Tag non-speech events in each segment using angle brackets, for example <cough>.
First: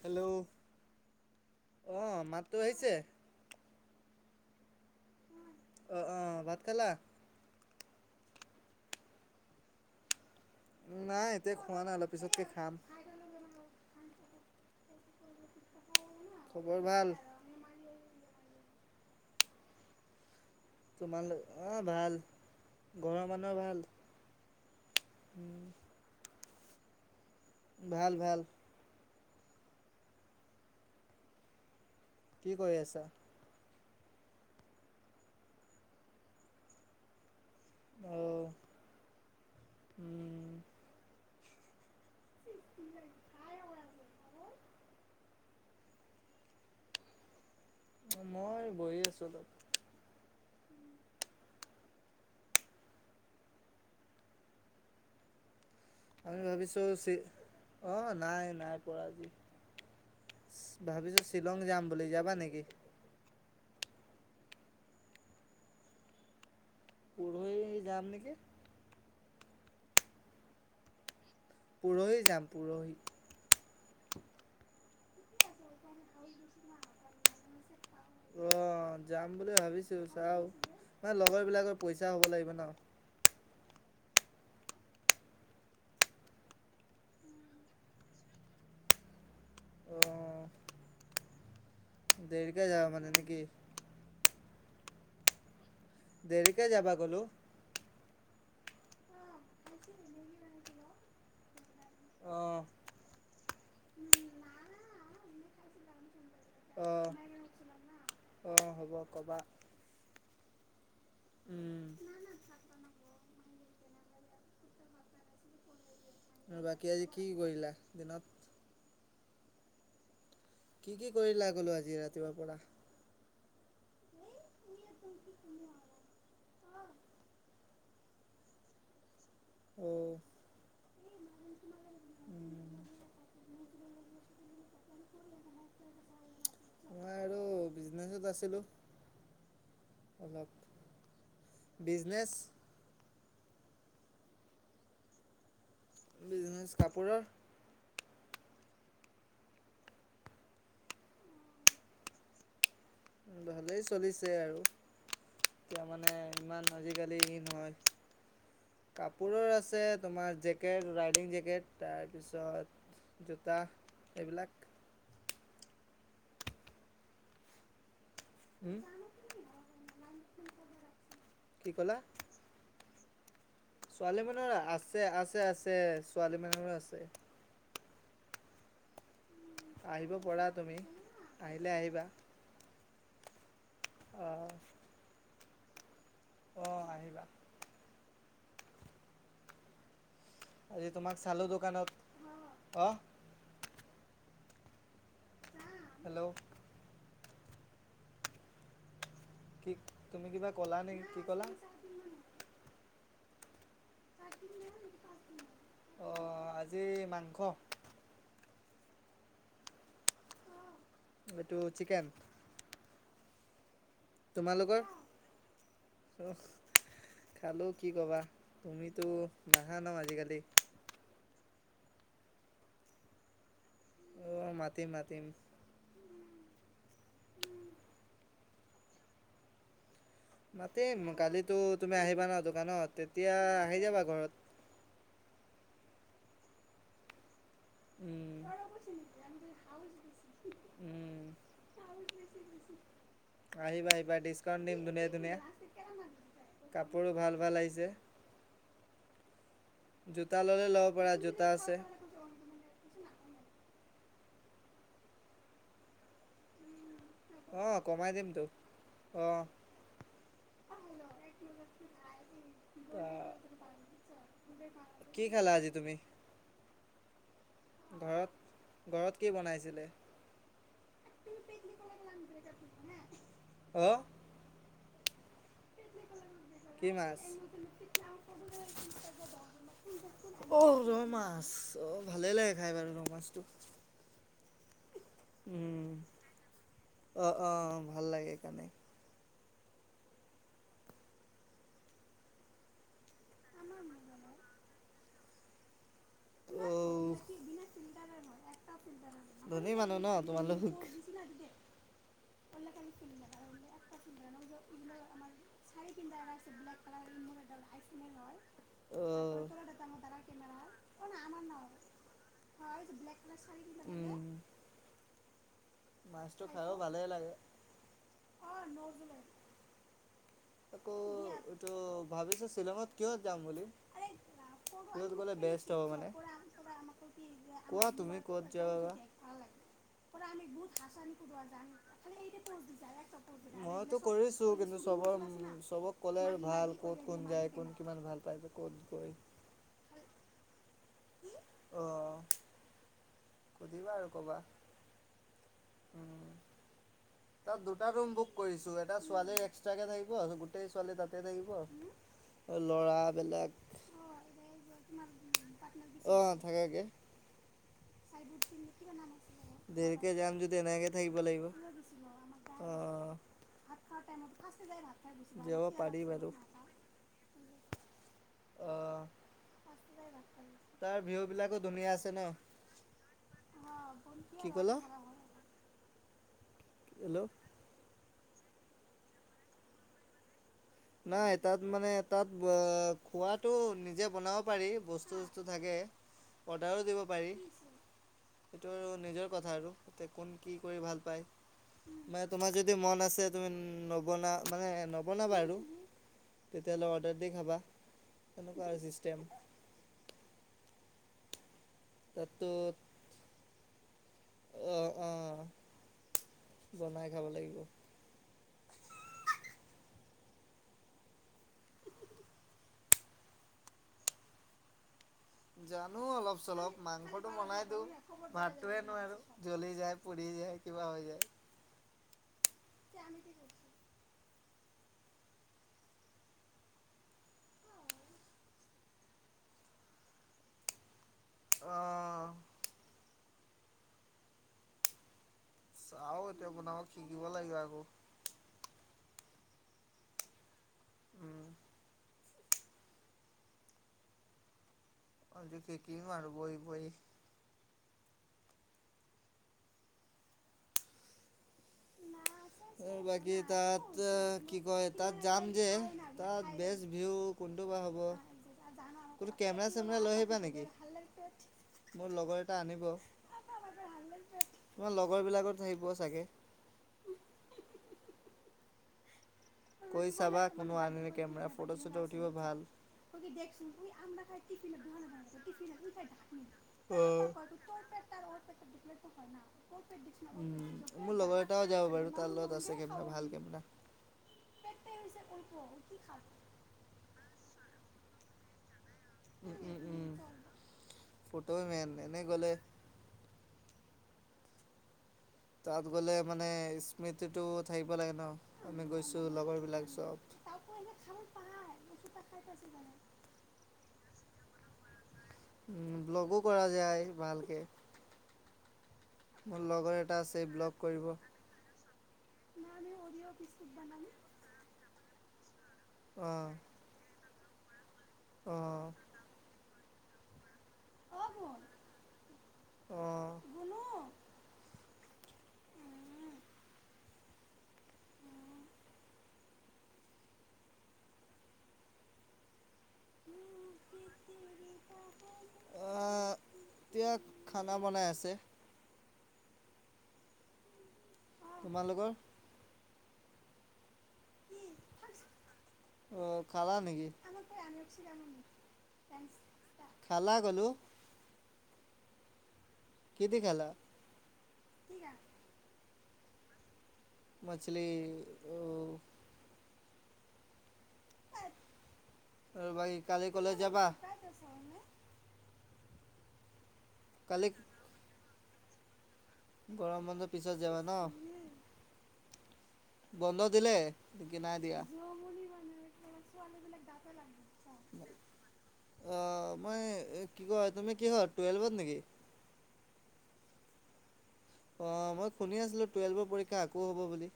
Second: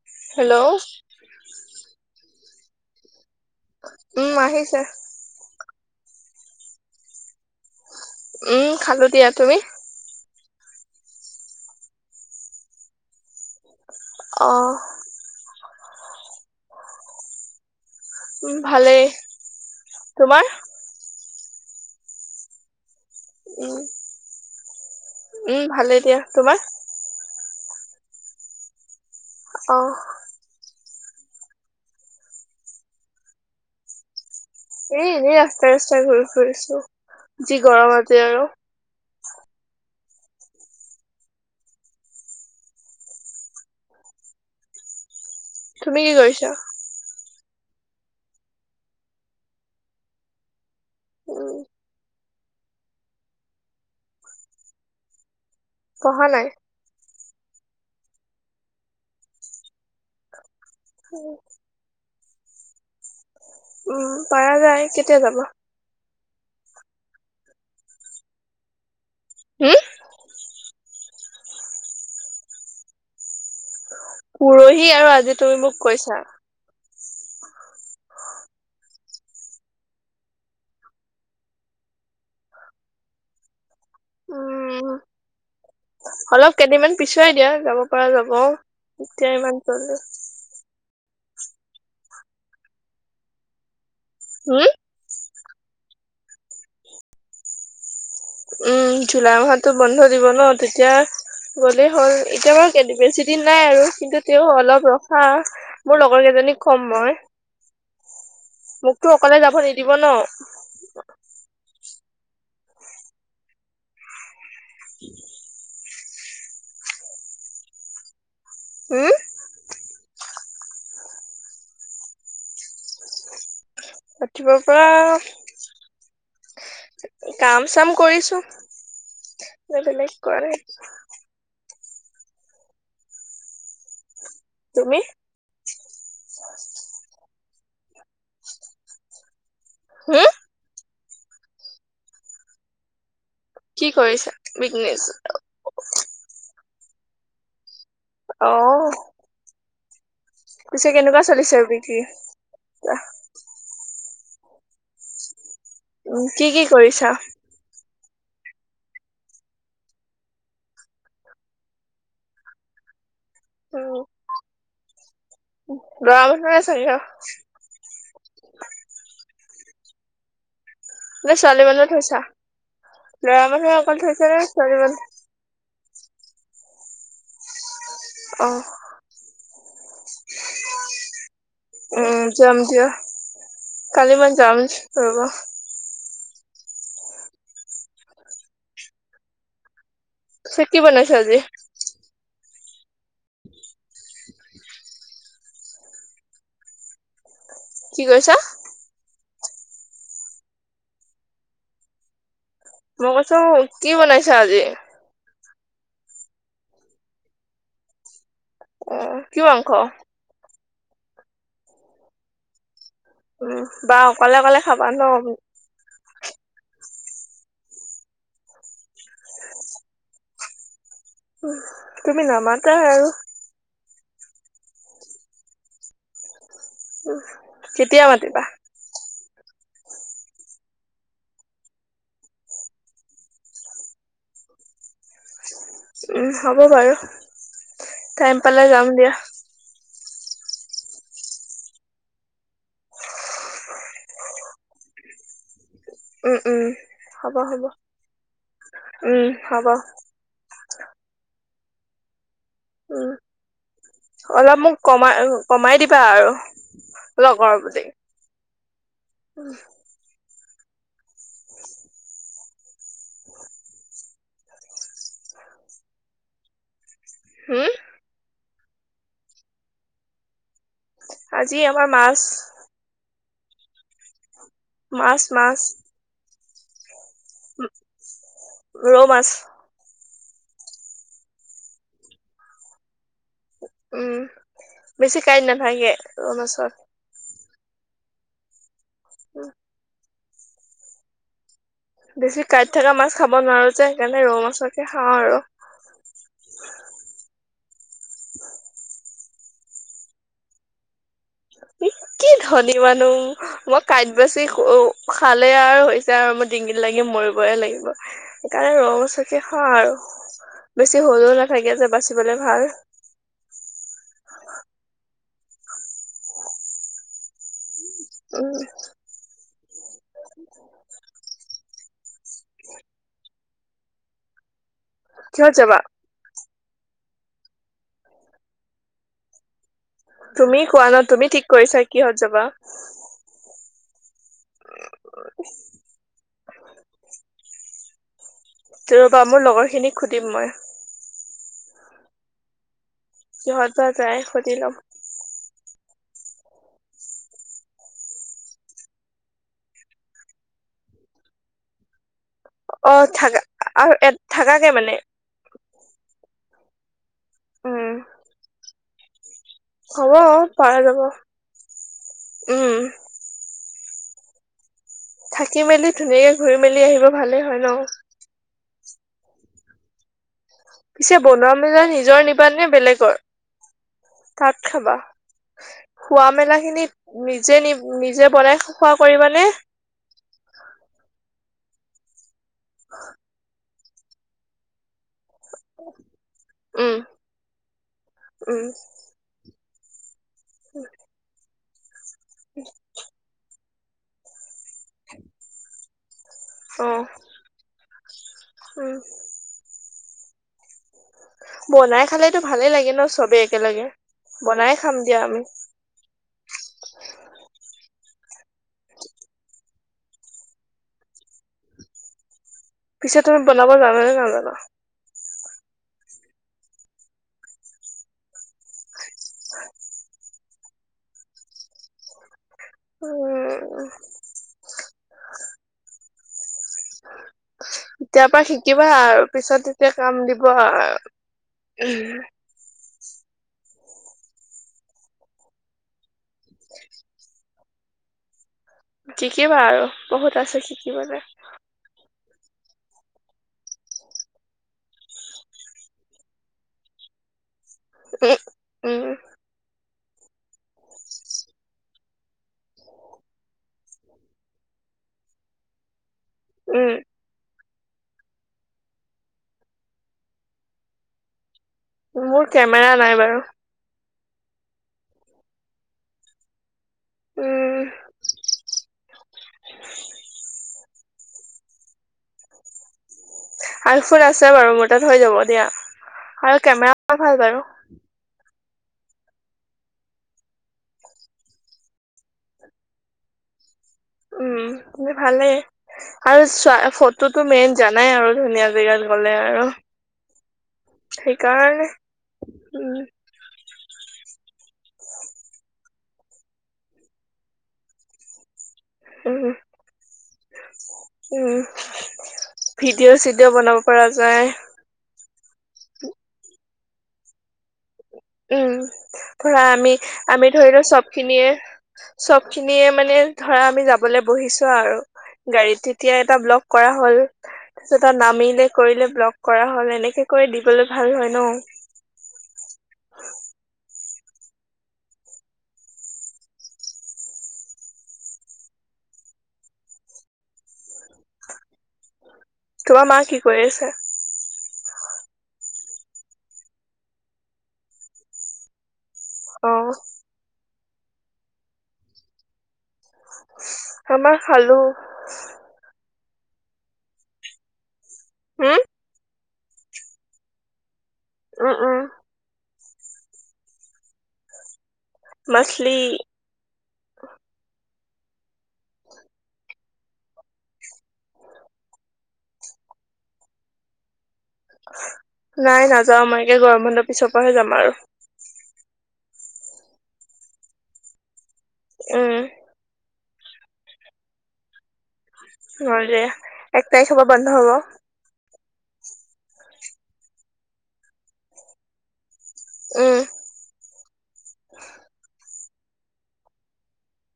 Hello অ' মাতটো আহিছে? উম, আহিছে। অ' অ' ভাত খালা? উম, খালোঁ দিয়া, তুমি? নাই, এতিয়া খোৱা নাই অলপ পিছতকে খাম। অ' খবৰ ভাল? উম, ভালেই তোমাৰ? তোমালোক অঁ' ভাল, ঘৰৰ মানুহৰ উম ভাল? উম ভালেই দিয়া তোমাৰ? ভাল ভাল। অঁ। কি কৰি আছা? এ এনেই ৰাস্তা ৰাস্তাই ঘূৰি ফুৰিছো, যি গৰম আজি অঁ আৰু! উম <inaudible> তুমি কি কৰিছা? মই বহি আছোঁ অলপ। উম পঢ়া আমি নাই ভাবিছোঁ চি অঁ' নাই নাই পৰা আজি। ভাবিছোঁ শ্বিলং যাম বুলি, যাবা নেকি? উম, পাৰা যায়, কেতিয়া যাবা? পোৰহি যাম নেকি। হম? পুৰহি যাম পুৰহি। পুৰহি আৰু আজি তুমি মোক কৈছা। অঁ' যাম বুলি ভাবিছোঁ চাওঁ, মানে লগৰ বিলাকৰ পইচা হ'ব লাগিব ন। উম। অলপ কেইদিনমান পিছুৱাই দিয়া যাব পৰা যাব, এতিয়া ইমান জল অঁ দেৰিকে যাবা মানে নেকি? হুম? দেৰিকে যাবা ক'লোঁ। উম, জুলাই মাহতো বন্ধ দিব ন' তেতিয়া গ'লেই হ'ল এতিয়া অ', বাৰু কেইদ বেছিদিন নাই আৰু কিন্তু তেওঁ অলপ ৰখা মোৰ লগৰ কেইজনীক ক'ম অ', মই। অ', হ'ব মোকতো অকলে ক'বা যাব নিদিব ন'। উম, <inaudible> আৰু বাকী আজি কি কি কৰিলা দিনত? হুম? কি কি কৰিলা ক'লো আজি ৰাতিপুৱাৰ পৰা। ৰাতিপুৱাৰ পৰা কাম চাম কৰিছো, বেলেগ অ', কৰা নাই। উম, তুমি? মই আৰু বিজনে নেচত আছিলোঁ। হোম? অলপ বিজনেছ। কি কৰিছা, বিজনেছ? বিজনেছ কাপোৰৰ। অহ। পিছে কেনেকুৱা চলিছে বিক্ৰী? ভালেই চলিছে আৰু। এতিয়া মানে উম কি কি ইমান কৰিছা আজিকালি হেৰি নহয়। কাপোৰ আছে তোমাৰ জেকেট ৰাইডিং জেকেট তাৰপিছত জোতা উম এইবিলাক। <unintelligible> হুম? নে ছোৱালী কি মানুহৰ ক'লা? থৈছা, ল'ৰা মানুহৰ অকল ছোৱালী থৈছে নে মানুহৰ ছোৱালী আছে মানু্হ আছে আছ তে ছোৱালী মানুহৰো আছে। অঁহ। আহিব পৰা তুমি, আহিলে আহিবা। উম যাম দিয়, কালি মই অঁ যাম ৰব। অঁ আহিবা। পিছে কি আজি বনাইছা তোমাক চালো দোকানত অঁ। হেল্ল'? কি কৈছা? কি তুমি কিবা ক'লা নে কি ক'লা? মই কৈছো কি বনাইছা আজি? অঁ আজি মাংস। অঁ কি মাংস? এইটো চিকেন। উম বা অকলে অকলে তোমালোকৰ খাবা ন? <unintelligible> খালোঁ কি ক'বা, তুমিতো নাহা ন আজিকালি। তুমি নামাতা আৰু। অঁ মাতিম মাতিম। উম, কেতিয়া মাতিবা? মাতিম, কালিতো তুমি আহিবা ন দোকানত তেতিয়া আহি যাবা ঘৰত। উম হ'ব বাৰু। উম টাইম পালে যাম দিয়া উম। আহিবা আহিবা ডিচকাউন্ট দিম ধুনীয়া ধুনীয়া। উম উম কাপোৰো ভাল হ'ব ভাল হ'ব আহিছে, উম হ'ব জোত তা ললে ল'ব পাৰা, জোতা আছে। উম <unintelligible> অলপ মোক কমা আৰু কমাই দিবা আৰু। লগৰ অঁ বুলি। কমাই দিমতো অঁ। অঁ, কি খালা আজি তুমি? হুম? ঘৰত, ঘৰত কি বনাইছিলে? আজি আমাৰ মাছ <unintelligible> অ। মাছ, মাছ। কি মাছ? অ, ৰৌ মাছ ৰৌ মাছ। অ, ভালে লাগে খাই বাৰু ৰৌ মাছটো। উম, বেছি কাইট উম নাথাকে ৰৌ মাছত। অঁ, অঁ ভাল লাগে সেইকাৰণে। উম। বেছি কাঁইট থকা মাছ খাব নোৱাৰোঁ যে সেইকাৰণে ৰৌ মাছকে খাওঁ আৰু। অ, ধনী মানুহ ন তোমালোক। কি কি ধনী মানু্হ, মই কাঁইট বাচি <unintelligible> খালে আৰু হৈছে আৰু মই ডিঙিত লাগি মৰিবই লাগিব সেইকাৰণে ৰৌ মাছকে খাওঁ আৰু। বেছি সৰু নাথাকে যে বাচিবলৈ ভাল। উম উম'। মাছটো খাব ভালে লাগে। উম। আকৌ এইটো ভাবিছো শ্বিলঙত কিয় যাম বুলি? ক'ত গ'লে কিহত বেষ্ট যাবা হ'ব? মানে কোৱা তুমি ক'ত যাবা বা? পৰা আমি তুমি বহুত কোৱা ন কাচান তুমি খোৰোৱা ঠিক যাম কৰিছা কিহত মানে এতিয়া যাবা তোৰ <unintelligible> মইতো কৰিছো, কিন্তু চবৰ- চবক ক'লে আৰু ভাল, ক'ত কোন যায়, কোন কিমান ভাল পায়। ক'ত গৈ ৰবা, মোৰ লগৰ খিনিক সুধিম মই। অঁ'। কিহত বা সুধিবা আৰু যায় কবা, সুধি ল'ম উম। তাত দুটা ৰুম বোক কৰিছো। এটা ছোৱালীৰ এক্সট্ৰাকে থাকিব গোটেই ছোৱালী তাতে থাকিব। <inaudible> অঁ থাকা, ল'ৰাবিলাক আৰু এ থাকাকে মানে? অঁ থাকাকে। উম দেৰিকে হ'ব যাম যদি পাৰা এনেকে যাব থাকিব লাগিব। উম অঁ, ভাত খোৱা টাইমত ফাষ্টে যায় ভাত। থাকি মেলি ধুনীয়াকে ঘূৰি মেলি আহিব ভালেই হয় ন? অঁ'। তাৰ পিছে, ভিউ বনোৱা বিলাকো মেলা ধুনীয়া আছে ন নিজৰ নিবানে বেলেকৰ? কি তাত ক'ল খাবা, খোৱা মেলা খিনিত হেল্ল' নি- যে নি নিজে বনাই খোৱা কৰিবানে? নাই তাত মানে তাত খোৱাটো নিজে বনাব পাৰি। বস্তু- বস্তু থাকে অৰ্ডাৰো উম দিব পাৰি, উম সেইটো নিজৰ কথা আৰু। এতিয়া কোন কি কৰি ভাল পায়, মানে তোমাৰ যদি মন আছে তুমি নবনা- মানে, নবনাবা আৰু। তেতিয়াহ'লে অ অৰ্ডাৰ দি খাবা। তেনেকুৱা আৰু উম ছিষ্টেম। বনাই খালেতো তাততো ভালেই লাগে ন চবেই একেলগে। বনাই অঁ খাম দিয়া অঁ আমি। বনাই খাব লাগিব। <unintelligible> পিছে তুমি বনাব জানা নে নাজানা? জানো অলপ চলপ। মাংসটো বনাই দিওঁ, ভাতটোহে নোৱাৰো জ্বলি যায়। পুৰি যায় কিবা হৈ যায়। তিয়া আমি কি কৰিম? উম এতিয়াৰ পৰা শিকিবা আৰু, পিছত তেতিয়া কাম দিব আৰু। অঁ'। চাওঁ এতিয়া বনাওঁ, শিকিব লাগিব আকৌ। শিকিবা আৰু বহুত আছে শিকিবলে। উম'। আজি শিকিম আৰু বহি বহি। এই- উম' উম'। এ বাকী তাত এ কি কয়? তাত যাম যে- তাত বেষ্ট উম ভিউ- কোনটো বা হ'ব? তুহোঁতি কেমেৰা চেমেৰা লৈ আহিবা নেকি? মোৰ লগৰ এটা আনিব। কেমেৰা নাই বাৰু তোমাৰ লগৰবিলাকো থাকিব চাগে। উম। কৈ চাবা কোনো আনে নেকি কেমেৰা ফটো-ছটো উঠিব ভাল। আইফোন আছে বাৰু মোৰ তাত হৈ যাব দিয়া <unintelligible> আৰু কেমেৰা ভাল বাৰু। উম, মোৰ লগৰ এটাও যাব বাৰু তাৰ লগত আছে কেমেৰা ভাল কেমেৰা। উম ভাল লাগে আৰু চ ফটোটো মেইন জানাই আৰু ধুনীয়া জেগা। গলে উম, আৰু উম, উম। ফটো মেইন সেইকাৰণে এনেই গ'লে উম। তাত গ'লে মানে স্মৃতিটো থাকিব লাগে ন, আমি গৈছো উম, লগৰবিলাক চব। উম ভিডিঅ'-চিডিঅ' বনাব পৰা যায়। ব্লগো কৰা যায় ভালকে। উম, ধৰা মোৰ আমি লগৰ এটা আছে আমি ধৰি ব্লগ লও কৰিব চব খিনিয়ে চব খিনিয়ে মানে ধৰা আমি যাবলৈ বহিছো আৰু গাড়ীত তেতিয়া এটা অঁ ব্লক কৰা হ'ল, তাৰপছত নামিলে অঁ কৰিলে ব্লগ। কৰা হ'ল এনেকে কৈ দিবলৈ ভাল হয় ন? অঁ। তোমাৰ মা কি কৰি আছে? এতিয়া খানা বনাই আছে। অ'। তোমালোকৰ? আমাৰ খালো। অ' খালা নেকি? হম খালা কলো। উম উম। কি দি খালা? <unintelligible> মাছলি। মাছলি অ'। আৰু বাকী কালি কলেজ যাবা? নাই নাযাও, মই একে গৰম বন্ধৰ পিছৰ কালি পৰাহে যাম আৰু। গৰম বন্ধৰ পিছত যাবা ন? উম। বন্ধ দিলে, কি নাই দিয়া? <unintelligible> এক তাৰিখৰ পৰা বন্ধ হ'ব। অ' মই কি কয় তুমি কি হয় টুৱেলভত নেকি? উম। অঁ মই শুনি আছিলোঁ টুৱেল্ভৰ পৰীক্ষা আকৌ হ'ব বুলি।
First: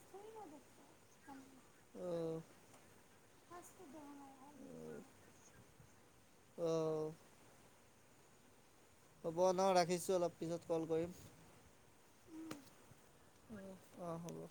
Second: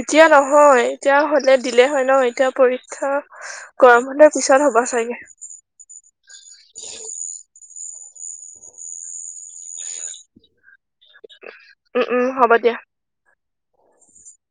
এতিয়া নহয় এতিয়া হ'লে দিলে হয় ন? অ' এতিয়া পৰীক্ষা গৰম বন্ধ পিছত হ'ব চাগে। অ হ'ব ন' ৰাখিছোঁ, অলপ পিছত কল কৰিম। উম উম হব দিয়া। অ অ।